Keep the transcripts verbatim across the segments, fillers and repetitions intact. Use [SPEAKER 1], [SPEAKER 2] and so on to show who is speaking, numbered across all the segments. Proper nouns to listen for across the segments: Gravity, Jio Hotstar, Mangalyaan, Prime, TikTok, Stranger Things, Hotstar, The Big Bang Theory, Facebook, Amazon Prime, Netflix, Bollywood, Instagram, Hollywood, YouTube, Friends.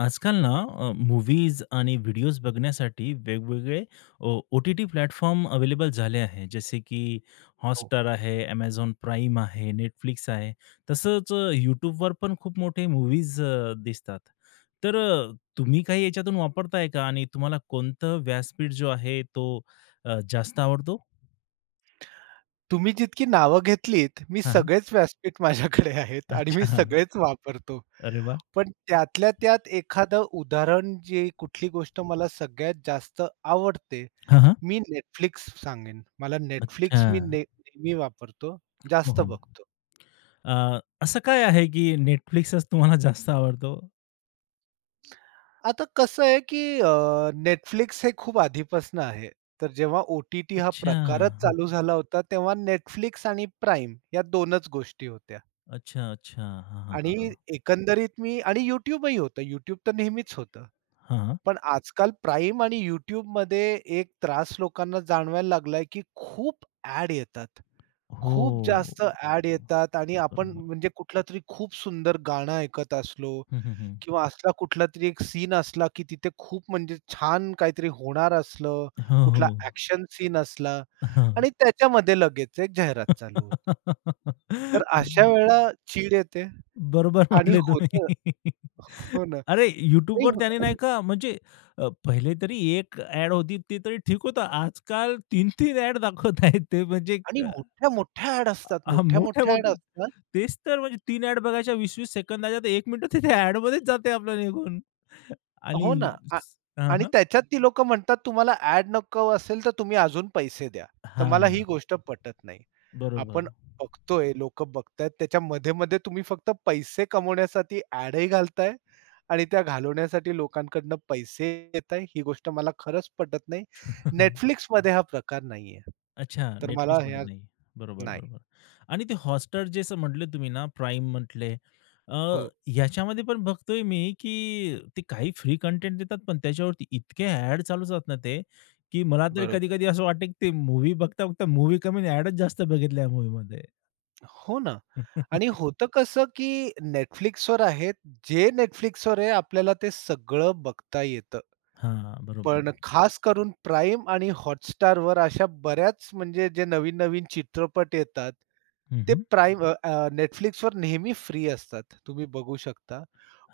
[SPEAKER 1] आजकाल ना अ, मूव्हीज आणि व्हिडिओज बघण्यासाठी वेगवेगळे ओ-टी-टी प्लॅटफॉर्म अवेलेबल झाले आहे. जसे की
[SPEAKER 2] हो.
[SPEAKER 1] Hotstar आहे, Amazon Prime आहे, Netflix आहे. तसंच अ, YouTubeवर पण खूप मोठे मूव्हीज अ, दिसतात. तर अ, तुम्ही काही याच्यातून वापरताय का? आणि तुम्हाला कोणतं व्यासपीठ जो आहे तो अ, जास्त आवडतो?
[SPEAKER 2] तुम्ही जितकी नावं घेतलीत, मी
[SPEAKER 1] हां, हां.
[SPEAKER 2] सगळेच व्यासपीठ माझ्याकडे आहेत आणि मी
[SPEAKER 1] अच्छा.
[SPEAKER 2] सगळेच वापरतो.
[SPEAKER 1] अरे वाह!
[SPEAKER 2] पण त्यातल्या त्यात एखादं उदाहरण, जी कुठली गोष्ट मला सगळ्यात जास्त आवडते,
[SPEAKER 1] हां, हां.
[SPEAKER 2] मी Netflix सांगेन. मला
[SPEAKER 1] अच्छा.
[SPEAKER 2] Netflix मी ने नेहमी वापरतो,
[SPEAKER 1] हो,
[SPEAKER 2] जास्त
[SPEAKER 1] हो.
[SPEAKER 2] बघतो.
[SPEAKER 1] अ, असं काय आहे की Netflixच तुम्हाला जास्त आवडतो?
[SPEAKER 2] आता कसं आहे, की अ, Netflix हे खूप आधीपासून आहे. तर जेव्हा ओ-टी-टी हा
[SPEAKER 1] अच्छा.
[SPEAKER 2] प्रकारच
[SPEAKER 1] हं.
[SPEAKER 2] चालू झाला होता, तेव्हा Netflix आणि Prime या दोनच गोष्टी होत्या
[SPEAKER 1] अच्छा, अच्छा. हां, हां,
[SPEAKER 2] आणि
[SPEAKER 1] हां, हां.
[SPEAKER 2] एकंदरीत मी आणि YouTubeही होतं. YouTube तर नेहमीच होतं.
[SPEAKER 1] हां.
[SPEAKER 2] पण आजकाल Prime आणि YouTubeमध्ये एक त्रास लोकांना जाणवायला लागलाय, की खूप ॲड येतात.
[SPEAKER 1] हो.
[SPEAKER 2] खूप जास्त ॲड येतात आणि आपण
[SPEAKER 1] बरोबर.
[SPEAKER 2] म्हणजे कुठला तरी खूप सुंदर गाणं ऐकत असलो
[SPEAKER 1] हं, हं, हं.
[SPEAKER 2] किंवा असला कुठला तरी एक सीन असला, की तिथे खूप म्हणजे छान काहीतरी होणार असलं,
[SPEAKER 1] हो, हो.
[SPEAKER 2] कुठला ॲक्शन सीन असला
[SPEAKER 1] हां.
[SPEAKER 2] आणि त्याच्यामध्ये लगेच एक जाहिरात चालू होते. तर अशा वेळेला चीड येते
[SPEAKER 1] बरोबर
[SPEAKER 2] आणि
[SPEAKER 1] म्हटले
[SPEAKER 2] होतं
[SPEAKER 1] तुम्ही.
[SPEAKER 2] हो ना.
[SPEAKER 1] अरे,
[SPEAKER 2] आणि
[SPEAKER 1] YouTubeवर त्याने नाही का म्हणजे अ, पहिले तरी एक ॲड होती ते तरी ठीक होतं. आजकाल तीन-तीन ॲड दाखवत आहेत ते म्हणजे
[SPEAKER 2] आणि मोठ्या-मोठ्या ॲड असतात,
[SPEAKER 1] अ,
[SPEAKER 2] मोठ्या-मोठ्या ॲड
[SPEAKER 1] मोठ्या-मोठ्या.
[SPEAKER 2] असतात.
[SPEAKER 1] तेच तर म्हणजे तीन ॲड बघायच्या वीस वीस सेकंदाच्या, तर एक मिनिट तर त्या ॲडमध्येच जाते आपलं निघून. आणि
[SPEAKER 2] हो ना. आ
[SPEAKER 1] हां,
[SPEAKER 2] आणि
[SPEAKER 1] हां.
[SPEAKER 2] त्याच्यात ती लोकं म्हणतात तुम्हाला ॲड नको असेल तर तुम्ही अजून पैसे द्या. तर मला ही
[SPEAKER 1] हां,
[SPEAKER 2] गोष्ट पटत नाही.
[SPEAKER 1] बरोबर.
[SPEAKER 2] आपण बघतोय, लोकं बघतायत त्याच्या मध्ये-मध्ये तुम्ही फक्त पैसे कमवण्यासाठी ॲडही घालताय आणि त्या घालवण्यासाठी लोकांकडनं पैसे घेताय. ही गोष्ट मला खरंच पटत नाही. Netflixमध्ये हा प्रकार नाहीये.
[SPEAKER 1] अच्छा,
[SPEAKER 2] तर मला
[SPEAKER 1] Netflixमध्ये
[SPEAKER 2] ह्या
[SPEAKER 1] नाही. बरोबर,
[SPEAKER 2] नाही.
[SPEAKER 1] बरोबर. आणि ते हॉटस्टार जे असं म्हटले तुम्ही ना, प्राईम म्हटले, अ,
[SPEAKER 2] हो,
[SPEAKER 1] ह्याच्यामध्ये पण बघतोय मी, की ते काही फ्री कंटेंट देतात, पण त्याच्यावरती इतके ॲड चालू असतात ना ते, की मला तरी
[SPEAKER 2] बरोबर.
[SPEAKER 1] कधी-कधी असं वाटतं, की ते मूव्ही बघता-बघता मूव्ही कमी आणि जास्त बघितल्या मूव्हीमध्ये.
[SPEAKER 2] हो ना. आणि होतं कसं, की Netflixवर आहेत, जे Netflixवर आहे आपल्याला ते सगळं बघता येतं.
[SPEAKER 1] हां, बरोबर.
[SPEAKER 2] पण हं. खास करून Prime आणि Hotstarवर अशा बऱ्याच म्हणजे जे नवीन-नवीन चित्रपट येतात,
[SPEAKER 1] हं,
[SPEAKER 2] ते हं,
[SPEAKER 1] हं.
[SPEAKER 2] Prime हं. नेहमी फ्री असतात. तुम्ही बघू शकता.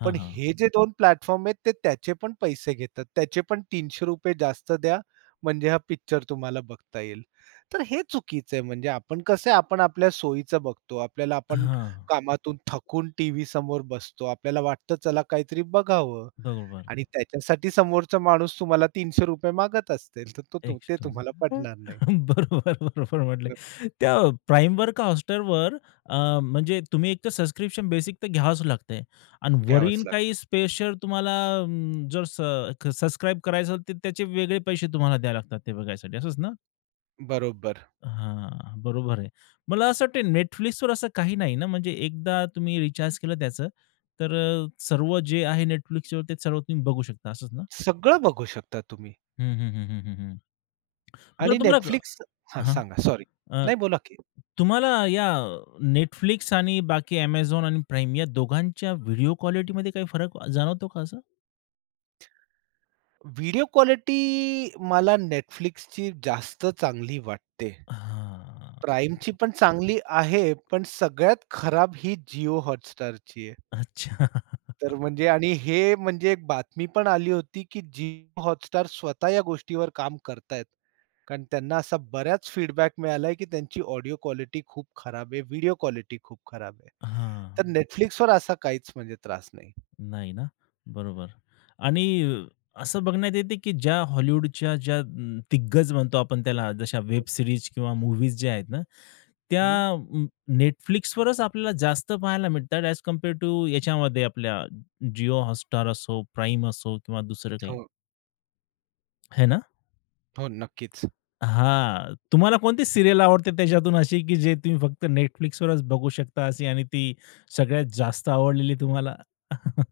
[SPEAKER 1] हां,
[SPEAKER 2] पण
[SPEAKER 1] हां.
[SPEAKER 2] हे जे दोन प्लॅटफॉर्म आहेत ते त्याचे पण पैसे घेतात. त्याचे पण ₹तीनशे रुपये जास्त द्या, म्हणजे हा पिक्चर तुम्हाला बघता येईल. तर हे चुकीचं आहे. म्हणजे आपण कसं आहे आपण आपल्या सोयीचं बघतो. आपल्याला आपण
[SPEAKER 1] हां.
[SPEAKER 2] कामातून थकून टीव्ही समोर बसतो. आपल्याला वाटतं चला काहीतरी बघावं
[SPEAKER 1] बरोबर.
[SPEAKER 2] आणि त्याच्यासाठी समोरचा माणूस तुम्हाला ₹तीनशे रुपये मागत असतील, तर तो तो- ते
[SPEAKER 1] एक्स्ट्रा.
[SPEAKER 2] तुम्हाला पटणार नाही.
[SPEAKER 1] बरोबर, बरोबर म्हटले.
[SPEAKER 2] बरोबर.
[SPEAKER 1] त्या Primeवर का Hotstarवर, अ, म्हणजे तुम्ही एक तर सबस्क्रिप्शन बेसिक तर घ्यावंच लागतंय आणि
[SPEAKER 2] घ्यावंच
[SPEAKER 1] वरील
[SPEAKER 2] लागतं.
[SPEAKER 1] काही स्पेशल तुम्हाला अं, जर स सबस्क्राईब करायचं असेल, तर त्याचे वेगळे पैसे तुम्हाला द्यावे लागतात ते बघायसाठी असंच ना?
[SPEAKER 2] बरोबर.
[SPEAKER 1] हां, बरोबर आहे. मला असं वाटतंय Netflixवर असं काही नाही ना, म्हणजे एकदा तुम्ही रिचार्ज केलं त्याचं, तर अ, सर्व जे आहे Netflixवर ते सर्व तुम्ही बघू शकता असंच ना?
[SPEAKER 2] सगळं बघू शकता तुम्ही
[SPEAKER 1] हं, हं, हं, हं, हं.
[SPEAKER 2] आणि
[SPEAKER 1] बरं तुम्हाला
[SPEAKER 2] Netflix हां,
[SPEAKER 1] हां,
[SPEAKER 2] सांगा. सॉरी.
[SPEAKER 1] अ,
[SPEAKER 2] नाही बोला की.
[SPEAKER 1] तुम्हाला या Netflix आणि बाकी Amazon आणि Prime या दोघांच्या व्हिडिओ क्वालिटीमध्ये काही फरक जाणवतो का असा?
[SPEAKER 2] व्हिडिओ क्वालिटी मला Netflixची जास्त चांगली वाटते.
[SPEAKER 1] हां.
[SPEAKER 2] Primeची पण चांगली आहे, पण सगळ्यात खराब ही Jio Hotstarची आहे.
[SPEAKER 1] अच्छा.
[SPEAKER 2] तर म्हणजे आणि हे म्हणजे एक बातमी पण आली होती, की Jio Hotstar स्वतः या गोष्टीवर काम करतायत. कारण त्यांना असा बऱ्याच फीडबॅक मिळालाय, की त्यांची ऑडिओ क्वालिटी खूप खराब आहे, व्हिडिओ क्वालिटी खूप खराब आहे.
[SPEAKER 1] हां.
[SPEAKER 2] तर Netflixवर असा काहीच म्हणजे त्रास नाही.
[SPEAKER 1] नाही ना? बरोबर. आणि असं बघण्यात येते, की ज्या हॉलिवूडच्या ज्या अं, दिग्गज म्हणतो आपण त्याला, जशा वेब सीरीज किंवा मूव्हीज ज्या आहेत ना, त्या
[SPEAKER 2] हं.
[SPEAKER 1] अं, Netflixवरच आपल्याला जास्त पाहायला मिळतात ॲज कंपेअर टू याच्यामध्ये आपल्या जिओ हॉटस्टार असो, प्राईम असो किंवा दुसरं काही.
[SPEAKER 2] हो,
[SPEAKER 1] है ना?
[SPEAKER 2] हो. नक्कीच.
[SPEAKER 1] हां. तुम्हाला कोणती सीरियल आवडते त्याच्यातून अशी, की जे तुम्ही फक्त Netflixवरच बघू शकता अशी आणि ती सगळ्यात जास्त आवडलेली तुम्हाला?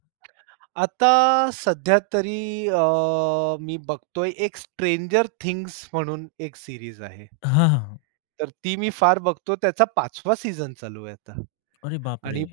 [SPEAKER 2] आता सध्या तरी अ, मी बघतोय एक स्ट्रेंजर थिंग्स म्हणून एक सीरीज आहे.
[SPEAKER 1] हां, हां.
[SPEAKER 2] तर ती मी फार बघतो. त्याचा पाचवा सीझन चालू आहे आता
[SPEAKER 1] अरे
[SPEAKER 2] आणि
[SPEAKER 1] बापरे!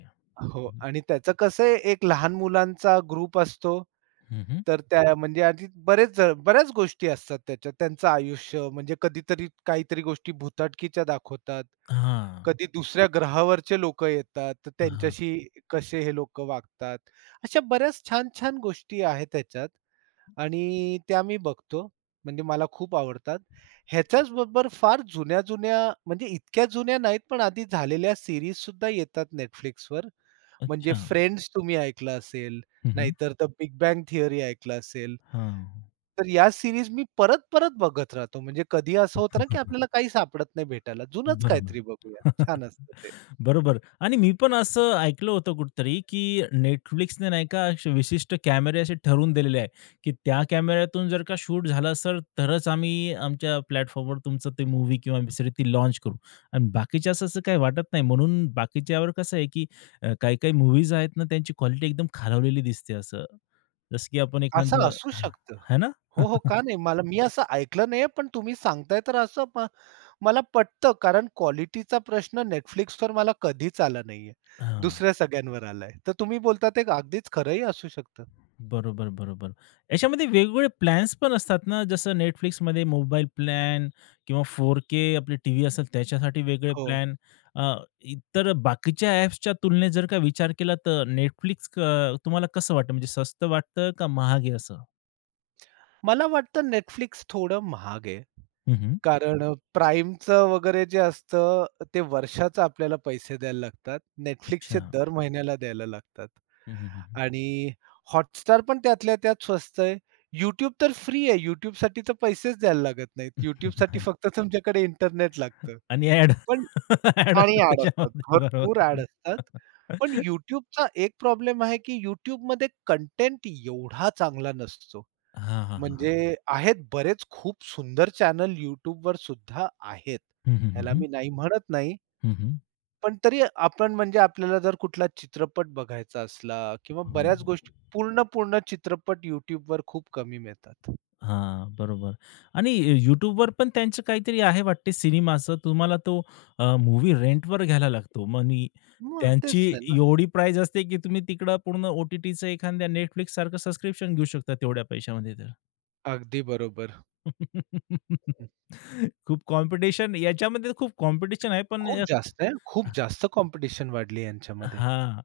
[SPEAKER 2] हो
[SPEAKER 1] हं,
[SPEAKER 2] आणि त्याचं कसं आहे एक लहान मुलांचा ग्रुप असतो.
[SPEAKER 1] हं, हं.
[SPEAKER 2] तर त्या म्हणजे आधी बरेच जण- बऱ्याच गोष्टी असतात त्याच्यात. त्यांचं आयुष्य म्हणजे कधीतरी काहीतरी गोष्टी भुताटकीच्या दाखवतात.
[SPEAKER 1] हां,
[SPEAKER 2] कधी दुसऱ्या ग्रहावरचे लोकं येतात, तर
[SPEAKER 1] हां.
[SPEAKER 2] त्यांच्याशी कसे हे लोकं वागतात. अशा बऱ्याच छान-छान गोष्टी आहेत त्याच्यात आणि त्या मी बघतो. म्हणजे मला खूप आवडतात. ह्याच्याच बरोबर फार जुन्या-जुन्या म्हणजे इतक्या जुन्या नाहीत, पण आधी झालेल्या सीरीज सुद्धा येतात Netflixवर. म्हणजे
[SPEAKER 1] अच्छा.
[SPEAKER 2] फ्रेंड्स तुम्ही ऐकलं असेल,
[SPEAKER 1] हं, हं.
[SPEAKER 2] नाहीतर द बिग बॅंग थिअरी ऐकलं असेल.
[SPEAKER 1] हां.
[SPEAKER 2] तर या सीरीज मी परत-परत बघत राहतो. म्हणजे कधी असं होतं ना, की आपल्याला काही सापडत नाही भेटायला. जुनंच
[SPEAKER 1] बरोबर.
[SPEAKER 2] काहीतरी बघूया. छान असतं ते.
[SPEAKER 1] बरोबर आणि मी पण असं ऐकलं होतं कुठेतरी, की Netflixने नाही का असे विशिष्ट कॅमेरे असे ठरवून दिलेले आहे, की त्या कॅमेऱ्यातून जर का शूट झाला सर, तरच आम्ही आमच्या प्लॅटफॉर्मवर तुमचं ते मूव्ही किंवा वेबसिरीज ती लॉन्च करू आणि बाकीच्या असं असं काही वाटत नाही. म्हणून बाकीच्यावर कसं आहे, की अ, काही-काही मूव्हीज आहेत ना, त्यांची क्वालिटी एकदम खालावलेली दिसते असं. जसं की आपण
[SPEAKER 2] असं
[SPEAKER 1] एखादं
[SPEAKER 2] असू
[SPEAKER 1] हां,
[SPEAKER 2] शकतं.
[SPEAKER 1] है ना?
[SPEAKER 2] हो, हो. का नाही? मला मी असं ऐकलं नाहीये, पण तुम्ही सांगताय तर असं म मला पटतं. कारण क्वालिटीचा प्रश्न Netflixवर मला कधीच आला नाहीये. दुसऱ्या सगळ्यांवर आलाय. तर तुम्ही बोलता ते अगदीच खरंही असू शकतं.
[SPEAKER 1] बरोबर, बरोबर. याच्यामध्ये वेगवेगळे प्लॅन्स पण असतात ना, जसं Netflixमध्ये मोबाईल प्लॅन किंवा फोर के आपली टीव्ही असेल त्याच्यासाठी वेगळे
[SPEAKER 2] हो.
[SPEAKER 1] प्लॅन. अ, इतर बाकीच्या ॲप्सच्या तुलनेत जर का विचार केला तर Netflix क तुम्हाला कसं वाटतं? म्हणजे स्वस्त वाटतं का महाग आहे असं?
[SPEAKER 2] मला वाटतं Netflix थोडं महाग आहे.
[SPEAKER 1] हं,
[SPEAKER 2] कारण अ, प्राईमचं वगैरे जे असतं, ते वर्षाचं आपल्याला पैसे द्यायला लागतात.
[SPEAKER 1] अच्छा.
[SPEAKER 2] Netflixचे दर महिन्याला द्यायला लागतात.
[SPEAKER 1] हं, हं, हं.
[SPEAKER 2] आणि Hotstar पण त्यातल्या त्यात स्वस्त आहे. YouTube तर फ्री आहे. YouTubeसाठी तर पैसेच द्यायला लागत नाहीत. YouTubeसाठी
[SPEAKER 1] नाही.
[SPEAKER 2] फक्त तुमच्याकडे इंटरनेट लागतं.
[SPEAKER 1] आणि ॲड,
[SPEAKER 2] पण
[SPEAKER 1] ॲड
[SPEAKER 2] आणि ॲड असतात.
[SPEAKER 1] त्याच्यामध्ये.
[SPEAKER 2] भरपूर ॲड
[SPEAKER 1] बरोबर.
[SPEAKER 2] असतात. पण YouTubeचा एक प्रॉब्लेम आहे, की YouTubeमध्ये कंटेंट एवढा चांगला नसतो.
[SPEAKER 1] हां, हां, हां, हां.
[SPEAKER 2] म्हणजे आहेत बरेच खूप सुंदर चॅनल वर सुद्धा आहेत.
[SPEAKER 1] हं, हं, हं,
[SPEAKER 2] ह्याला
[SPEAKER 1] हं.
[SPEAKER 2] मी नाही म्हणत नाही.
[SPEAKER 1] हं,
[SPEAKER 2] पण तरी आपण म्हणजे आपल्याला जर कुठला चित्रपट बघायचा असला किंवा बऱ्याच गोष्टी पूर्ण, पूर्ण चित्रपट YouTube वर खूप कमी मिळतात.
[SPEAKER 1] हां, बरोबर. आणि YouTubeवर पण त्यांचं काहीतरी आहे वाटते सिनेमाचं. तुम्हाला तो अ, मूव्ही रेंटवर घ्यायला लागतो. मग नी
[SPEAKER 2] मग तेच
[SPEAKER 1] त्यांची
[SPEAKER 2] आहे ना.
[SPEAKER 1] एवढी प्राईज असते, की तुम्ही तिकडं पूर्ण ओ-टी-टीचं एखाद्या Netflixसारखं सबस्क्रिप्शन घेऊ शकता तेवढ्या पैशामध्ये तर.
[SPEAKER 2] अगदी बरोबर.
[SPEAKER 1] खूप कॉम्पिटिशन याच्यामध्ये, खूप कॉम्पिटिशन आहे. पण
[SPEAKER 2] खूप
[SPEAKER 1] अ,
[SPEAKER 2] जास्त आहे. खूप जास्त कॉम्पिटिशन वाढली यांच्यामध्ये.
[SPEAKER 1] हां.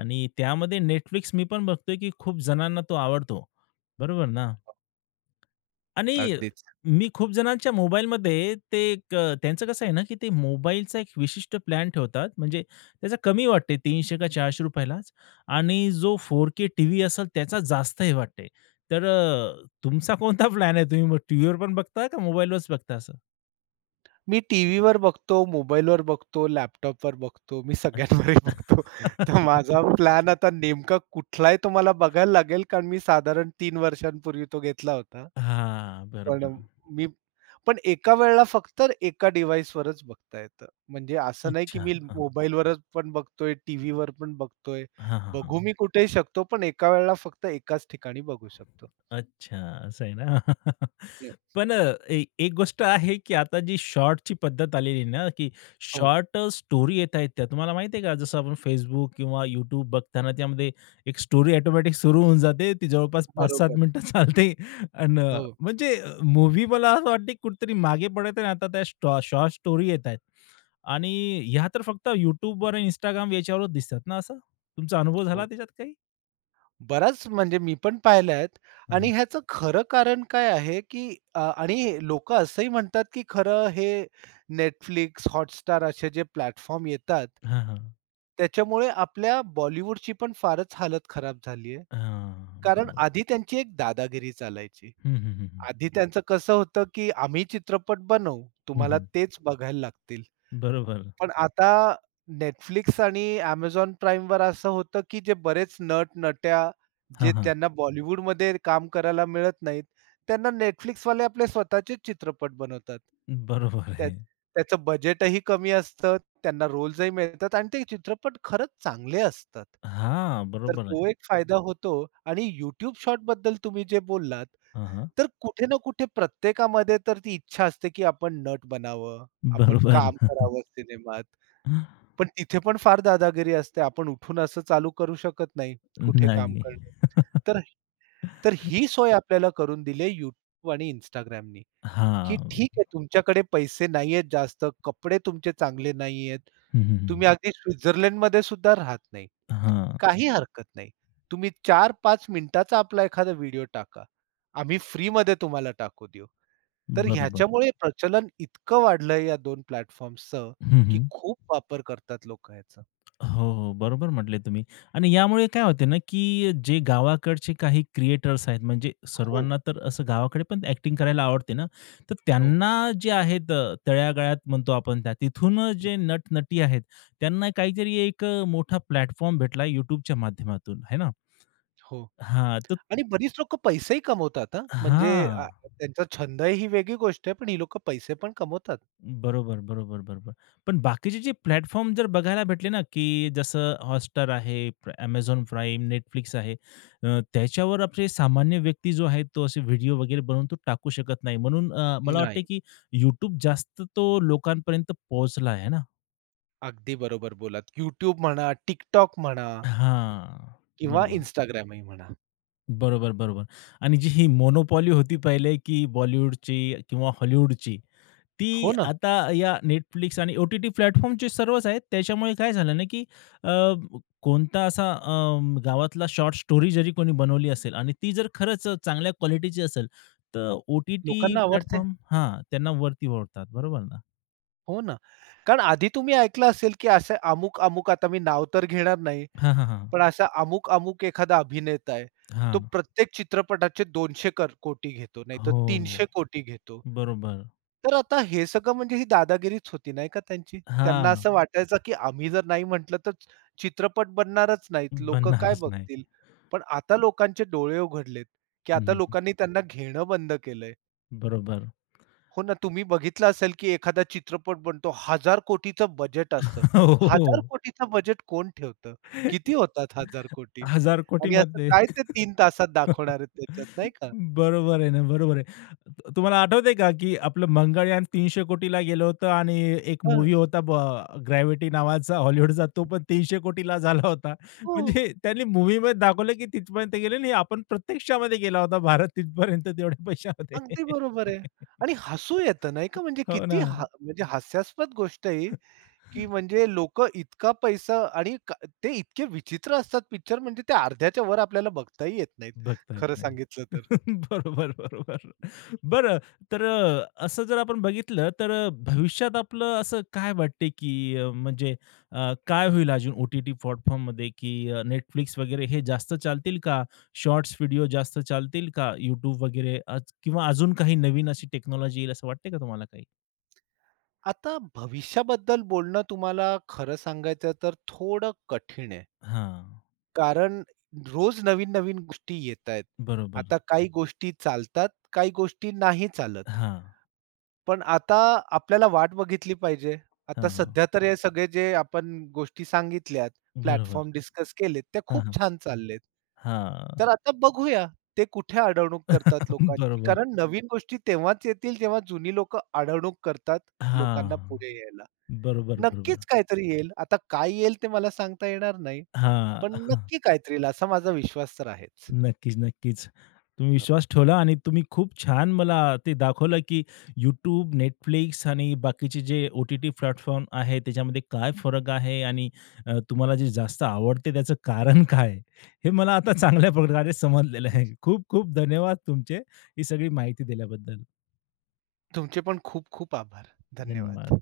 [SPEAKER 1] आणि त्यामध्ये Netflix मी पण बघतोय, की खूप जणांना तो आवडतो. बरोबर ना? आणि
[SPEAKER 2] अगदीच.
[SPEAKER 1] मी खूप जणांच्या मोबाईलमध्ये ते एक अ, त्यांचं कसं आहे ना, की ते मोबाईलचा एक विशिष्ट प्लॅन ठेवतात. म्हणजे त्याचा कमी वाटते तीनशे का ₹चारशे रुपये लाच आणि जो फोर के टीव्ही असेल त्याचा जास्त हे वाटते. तर अ, तुमचा कोणता प्लॅन आहे? तुम्ही मग टीव्हीवर पण बघता का मोबाईलवरच बघता असं?
[SPEAKER 2] मी टीव्हीवर बघतो, मोबाईलवर बघतो, लॅपटॉपवर बघतो, मी सगळ्यांवरही बघतो.
[SPEAKER 1] अच्छा.
[SPEAKER 2] तर माझा प्लॅन आता नेमका कुठला आहे तो मला बघायला लागेल, कारण मी साधारण तीन वर्षांपूर्वी तो घेतला होता.
[SPEAKER 1] हां,
[SPEAKER 2] पण
[SPEAKER 1] बरोबर.
[SPEAKER 2] मी पण एका वेळेला फक्त एका डिव्हाइसवरच बघता येतं. म्हणजे असं नाही की
[SPEAKER 1] अच्छा.
[SPEAKER 2] मी
[SPEAKER 1] हां.
[SPEAKER 2] मोबाईलवरच पण बघतोय, टीव्हीवर पण बघतोय.
[SPEAKER 1] हां, हां, हां.
[SPEAKER 2] बघू मी कुठेही शकतो, पण एका वेळेला फक्त एकाच ठिकाणी बघू शकतो.
[SPEAKER 1] अच्छा, असं आहे ना. पण अ, ए एक गोष्ट आहे, की आता जी शॉर्टची पद्धत आलेली आहे ना, की
[SPEAKER 2] हो.
[SPEAKER 1] शॉर्ट अ, स्टोरी येत आहेत त्या. तुम्हाला माहिती आहे का? जसं आपण Facebook किंवा YouTube बघताना त्यामध्ये एक स्टोरी ऑटोमॅटिक सुरू होऊन जाते. ती जवळपास
[SPEAKER 2] बरोबर.
[SPEAKER 1] पाच ते सात मिनिटं चालते. अन्
[SPEAKER 2] हो,
[SPEAKER 1] म्हणजे अ, मला असं वाटते कुठेतरी मागे पडत आहे आणि आता त्या शॉर्ट स्टोरी येत आहेत. आणि ह्या तर फक्त YouTubeवर आणि Instagram याच्यावरच दिसतात ना असं? तुमचा अनुभव झाला
[SPEAKER 2] हो.
[SPEAKER 1] त्याच्यात काही?
[SPEAKER 2] बराच म्हणजे मी पण पाहिल्या आहेत आणि ह्याचं खरं कारण काय आहे, की अ, आणि लोकं असंही म्हणतात, की खरं हे नेटफ्लिक्स, हॉटस्टार असे जे प्लॅटफॉर्म येतात
[SPEAKER 1] हां, हां.
[SPEAKER 2] त्याच्यामुळे आपल्या बॉलिवूडची पण फारच हालत खराब झाली आहे.
[SPEAKER 1] हां,
[SPEAKER 2] कारण
[SPEAKER 1] बरोबर.
[SPEAKER 2] आधी त्यांची एक दादागिरी चालायची.
[SPEAKER 1] हं, हं, हं, हं.
[SPEAKER 2] आधी त्यांचं कसं होतं, की आम्ही चित्रपट बनवू,
[SPEAKER 1] हं,
[SPEAKER 2] तुम्हाला
[SPEAKER 1] हं.
[SPEAKER 2] तेच बघायला लागतील.
[SPEAKER 1] बरोबर.
[SPEAKER 2] पण आता Netflix आणि Amazon वर असं होतं, की जे बरेच नट-नट्या जे
[SPEAKER 1] हां, हां.
[SPEAKER 2] त्यांना बॉलिवूडमध्ये काम करायला मिळत नाहीत, त्यांना Netflix वाले आपले स्वतःचेच चित्रपट बनवतात.
[SPEAKER 1] बरोबर
[SPEAKER 2] त्या
[SPEAKER 1] आहे.
[SPEAKER 2] त्याचं बजेटही कमी असतं, त्यांना रोल्सही मिळतात आणि ते चित्रपट खरंच चांगले असतात.
[SPEAKER 1] हां,
[SPEAKER 2] तर
[SPEAKER 1] बरोबर आहे.
[SPEAKER 2] तो एक फायदा होतो आणि YouTube शॉर्टबद्दल तुम्ही जे बोललात,
[SPEAKER 1] हां, हां.
[SPEAKER 2] तर कुठे ना कुठे प्रत्येकामध्ये तर ती इच्छा असते, की आपण नट बनावं, आपण
[SPEAKER 1] बरोबर.
[SPEAKER 2] काम करावं सिनेमात. पण तिथे पण फार दादागिरी असते. आपण उठून असं चालू करू शकत नाही कुठे काम
[SPEAKER 1] नाही.
[SPEAKER 2] करणं. तर तर ही सोय आपल्याला करून दिली आहे YouTube आणि Instagramनी, की
[SPEAKER 1] हां.
[SPEAKER 2] ठीक आहे तुमच्याकडे पैसे नाहीयेत जास्त, कपडे तुमचे चांगले नाहीयेत,
[SPEAKER 1] हं, हं, हं.
[SPEAKER 2] तुम्ही अगदी स्वित्झर्लंडमध्ये सुद्धा राहत नाही.
[SPEAKER 1] हां.
[SPEAKER 2] काही हरकत नाही. तुम्ही चार पाच मिनिटाचा आपला एखादा व्हिडिओ टाका. आम्ही फ्रीमध्ये तुम्हाला टाकू देऊ. तर
[SPEAKER 1] बरोबर.
[SPEAKER 2] ह्याच्यामुळे प्रचलन इतकं वाढलंय या दोन प्लॅटफॉर्म्सचं,
[SPEAKER 1] हं,
[SPEAKER 2] की
[SPEAKER 1] हं.
[SPEAKER 2] खूप वापर करतात लोकं ह्याचा.
[SPEAKER 1] हो, हो. बरोबर म्हटले तुम्ही. आणि यामुळे काय होते ना, की जे गावाकडचे काही क्रिएटर्स आहेत, म्हणजे
[SPEAKER 2] हो,
[SPEAKER 1] सर्वांना तर असं गावाकडे पण ॲक्टिंग करायला आवडते ना, तर
[SPEAKER 2] हो.
[SPEAKER 1] त्यांना जे आहेत, अ, तळागाळात म्हणतो आपण त्या, तिथून जे नट आहेत, त्यांना काहीतरी एक अ, मोठा प्लॅटफॉर्म भेटला YouTubeच्या माध्यमातून, आहे ना?
[SPEAKER 2] हो.
[SPEAKER 1] हां, तर
[SPEAKER 2] आणि बरीच लोकं पैसेही कमवतात हां. म्हणजे
[SPEAKER 1] हां.
[SPEAKER 2] अ, त्यांचा छंद ही वेगळी गोष्ट आहे, पण ही लोकं पैसे पण कमवतात.
[SPEAKER 1] बरोबर, बरोबर, बरोबर. पण बाकीचे जे प्लॅटफॉर्म जर बघायला भेटले ना, की जसं Hotstar आहे, प्र Amazon Prime, आहे. अ, त्याच्यावर आपले सामान्य व्यक्ती जो आहे, तो असे व्हिडिओ वगैरे बनवून तो टाकू शकत नाही. म्हणून अ, मला वाटतं
[SPEAKER 2] नाही.
[SPEAKER 1] की YouTube जास्त तो लोकांपर्यंत पोहोचला आहे ना?
[SPEAKER 2] अगदी बरोबर बोलात. YouTube म्हणा, TikTok म्हणा
[SPEAKER 1] हां,
[SPEAKER 2] किंवा
[SPEAKER 1] बरोबर.
[SPEAKER 2] Instagramही म्हणा.
[SPEAKER 1] बरोबर, बरोबर. आणि जी ही मोनोपॉली होती पहिले, की बॉलिवूडची किंवा हॉलिवूडची, ती
[SPEAKER 2] हो ना,
[SPEAKER 1] आता या Netflix आणि ओ-टी-टी प्लॅटफॉर्म जे सर्वच आहेत, त्याच्यामुळे काय झालं ना, की अ, कोणता असा अ, गावातला शॉर्ट स्टोरी जरी कोणी बनवली असेल आणि ती जर खरंच चांगल्या क्वालिटीची असेल, तर ओ-टी-टी
[SPEAKER 2] लोकांना आवडते.
[SPEAKER 1] प्लॅटफॉर्म हां, त्यांना वरती ओढतात. बरोबर ना?
[SPEAKER 2] हो ना. कारण आधी तुम्ही ऐकलं असेल, की असे अमुक-अमुक आता मी नाव तर घेणार नाही.
[SPEAKER 1] हां, हां, हां.
[SPEAKER 2] पण असा अमुक-अमुक एखादा अभिनेता आहे, तो
[SPEAKER 1] हां.
[SPEAKER 2] प्रत्येक चित्रपटाचे दोनशे कर कोटी घेतो, नाहीतर
[SPEAKER 1] हो.
[SPEAKER 2] तीनशे कोटी घेतो.
[SPEAKER 1] बरोबर.
[SPEAKER 2] तर आता हे सगळं म्हणजे ही दादागिरीच होती नाही का त्यांची. त्यांना
[SPEAKER 1] हां.
[SPEAKER 2] असं वाटायचं, की आम्ही जर नाही म्हटलं तर चित्रपट बनणारच नाहीत. लोकं काय
[SPEAKER 1] बनणारच नाही.
[SPEAKER 2] बघतील? पण आता लोकांचे डोळे उघडलेत, की आता
[SPEAKER 1] हं,
[SPEAKER 2] लोकांनी त्यांना घेणं बंद केलंय.
[SPEAKER 1] बरोबर.
[SPEAKER 2] हो ना, तुम्ही बघितलं असेल, की एखादा चित्रपट बनतो, हजार कोटीचं बजेट असतं.
[SPEAKER 1] हो.
[SPEAKER 2] हजार कोटीचं बजेट कोण ठेवतं? किती होतात हजार कोटी?
[SPEAKER 1] हजार
[SPEAKER 2] आणि असं
[SPEAKER 1] कोटीमध्ये.
[SPEAKER 2] काय ते तीन तासात दाखवणार आहेत त्याच्यात, नाही का?
[SPEAKER 1] बरोबर आहे ना, बरोबर आहे. तु तुम्हाला आठवतंय का, की आपलं मंगळयान तीनशे कोटीला गेलं होतं आणि एक
[SPEAKER 2] हं,
[SPEAKER 1] मूव्ही होता ब ग्रॅव्हिटी नावाचा हॉलिवूडचा, तो पण तीनशे कोटीला झाला होता.
[SPEAKER 2] हो,
[SPEAKER 1] म्हणजे त्यांनी मूव्हीमध्ये दाखवलं, की तिथपर्यंत गेले आणि आपण प्रत्यक्षामध्ये गेला होता भारत तिथपर्यंत तेवढ्या पैशामध्ये.
[SPEAKER 2] अगदी बरोबर आहे. आणि हसू येतं नाही का, म्हणजे
[SPEAKER 1] हो
[SPEAKER 2] किती
[SPEAKER 1] ना.
[SPEAKER 2] हा म्हणजे हास्यास्पद गोष्ट आहे ही. की म्हणजे लोक इतका पैसा आणि का ते इतके विचित्र असतात पिक्चर म्हणजे ते अर्ध्याच्या वर आपल्याला बघताही येत नाहीत,
[SPEAKER 1] बघता येत
[SPEAKER 2] खरं
[SPEAKER 1] नाही.
[SPEAKER 2] सांगितलं तर.
[SPEAKER 1] बरोबर, बरोबर. बरं, तर अ, असं जर आपण बघितलं तर अ, भविष्यात आपलं असं काय वाटते, की अ, म्हणजे अ, काय होईल अजून ओ-टी-टी प्लॅटफॉर्ममध्ये, की अ, Netflix वगैरे हे जास्त चालतील का? शॉर्ट्स व्हिडिओ जास्त चालतील का? YouTube वगैरे आज किंवा अजून काही नवीन अशी टेक्नॉलॉजी येईल असं वाटते का तुम्हाला काही?
[SPEAKER 2] आता भविष्याबद्दल बोलणं तुम्हाला खरं सांगायचं तर थोडं कठीण आहे.
[SPEAKER 1] हां.
[SPEAKER 2] कारण रोज नवीन-नवीन गोष्टी येतायत.
[SPEAKER 1] बरोबर.
[SPEAKER 2] आता काही गोष्टी चालतात, काही गोष्टी नाही चालत.
[SPEAKER 1] हां,
[SPEAKER 2] पण आता आपल्याला वाट बघितली पाहिजे. आता
[SPEAKER 1] हां,
[SPEAKER 2] सध्या तर हे सगळे जे आपण गोष्टी सांगितल्यात,
[SPEAKER 1] बरोबर.
[SPEAKER 2] प्लॅटफॉर्म डिस्कस केलेत, त्या
[SPEAKER 1] हां,
[SPEAKER 2] खूप
[SPEAKER 1] हां.
[SPEAKER 2] छान चाललेत.
[SPEAKER 1] हां.
[SPEAKER 2] तर आता बघूया ते कुठे अडवणूक करतात लोकांची.
[SPEAKER 1] बरोबर.
[SPEAKER 2] कारण नवीन गोष्टी तेव्हाच येतील जेव्हा जुनी लोकं अडवणूक करतात
[SPEAKER 1] हां.
[SPEAKER 2] लोकांना पुढे यायला.
[SPEAKER 1] बरोबर, बरोबर.
[SPEAKER 2] नक्कीच काहीतरी येईल. आता काय येईल ते मला सांगता येणार नाही. पण
[SPEAKER 1] हां.
[SPEAKER 2] नक्की काहीतरी येईल असा माझा विश्वास तर आहेच.
[SPEAKER 1] नक्कीच, नक्कीच. तुम्ही
[SPEAKER 2] हो.
[SPEAKER 1] विश्वास ठेवला आणि तुम्ही खूप छान मला ते दाखवलं, की YouTube, Netflix आणि बाकीचे जे ओ-टी-टी प्लॅटफॉर्म आहे, त्याच्यामध्ये काय फरक आहे आणि अ, तुम्हाला जे जास्त आवडते त्याचं कारण काय आहे? हे मला आता चांगल्या प्रकारे समजलेलं आहे. खूप-खूप धन्यवाद तुमचे, ही सगळी माहिती दिल्याबद्दल.
[SPEAKER 2] तुमचे पण खूप खूप आभार.
[SPEAKER 1] धन्यवाद.
[SPEAKER 2] धन्यवाद.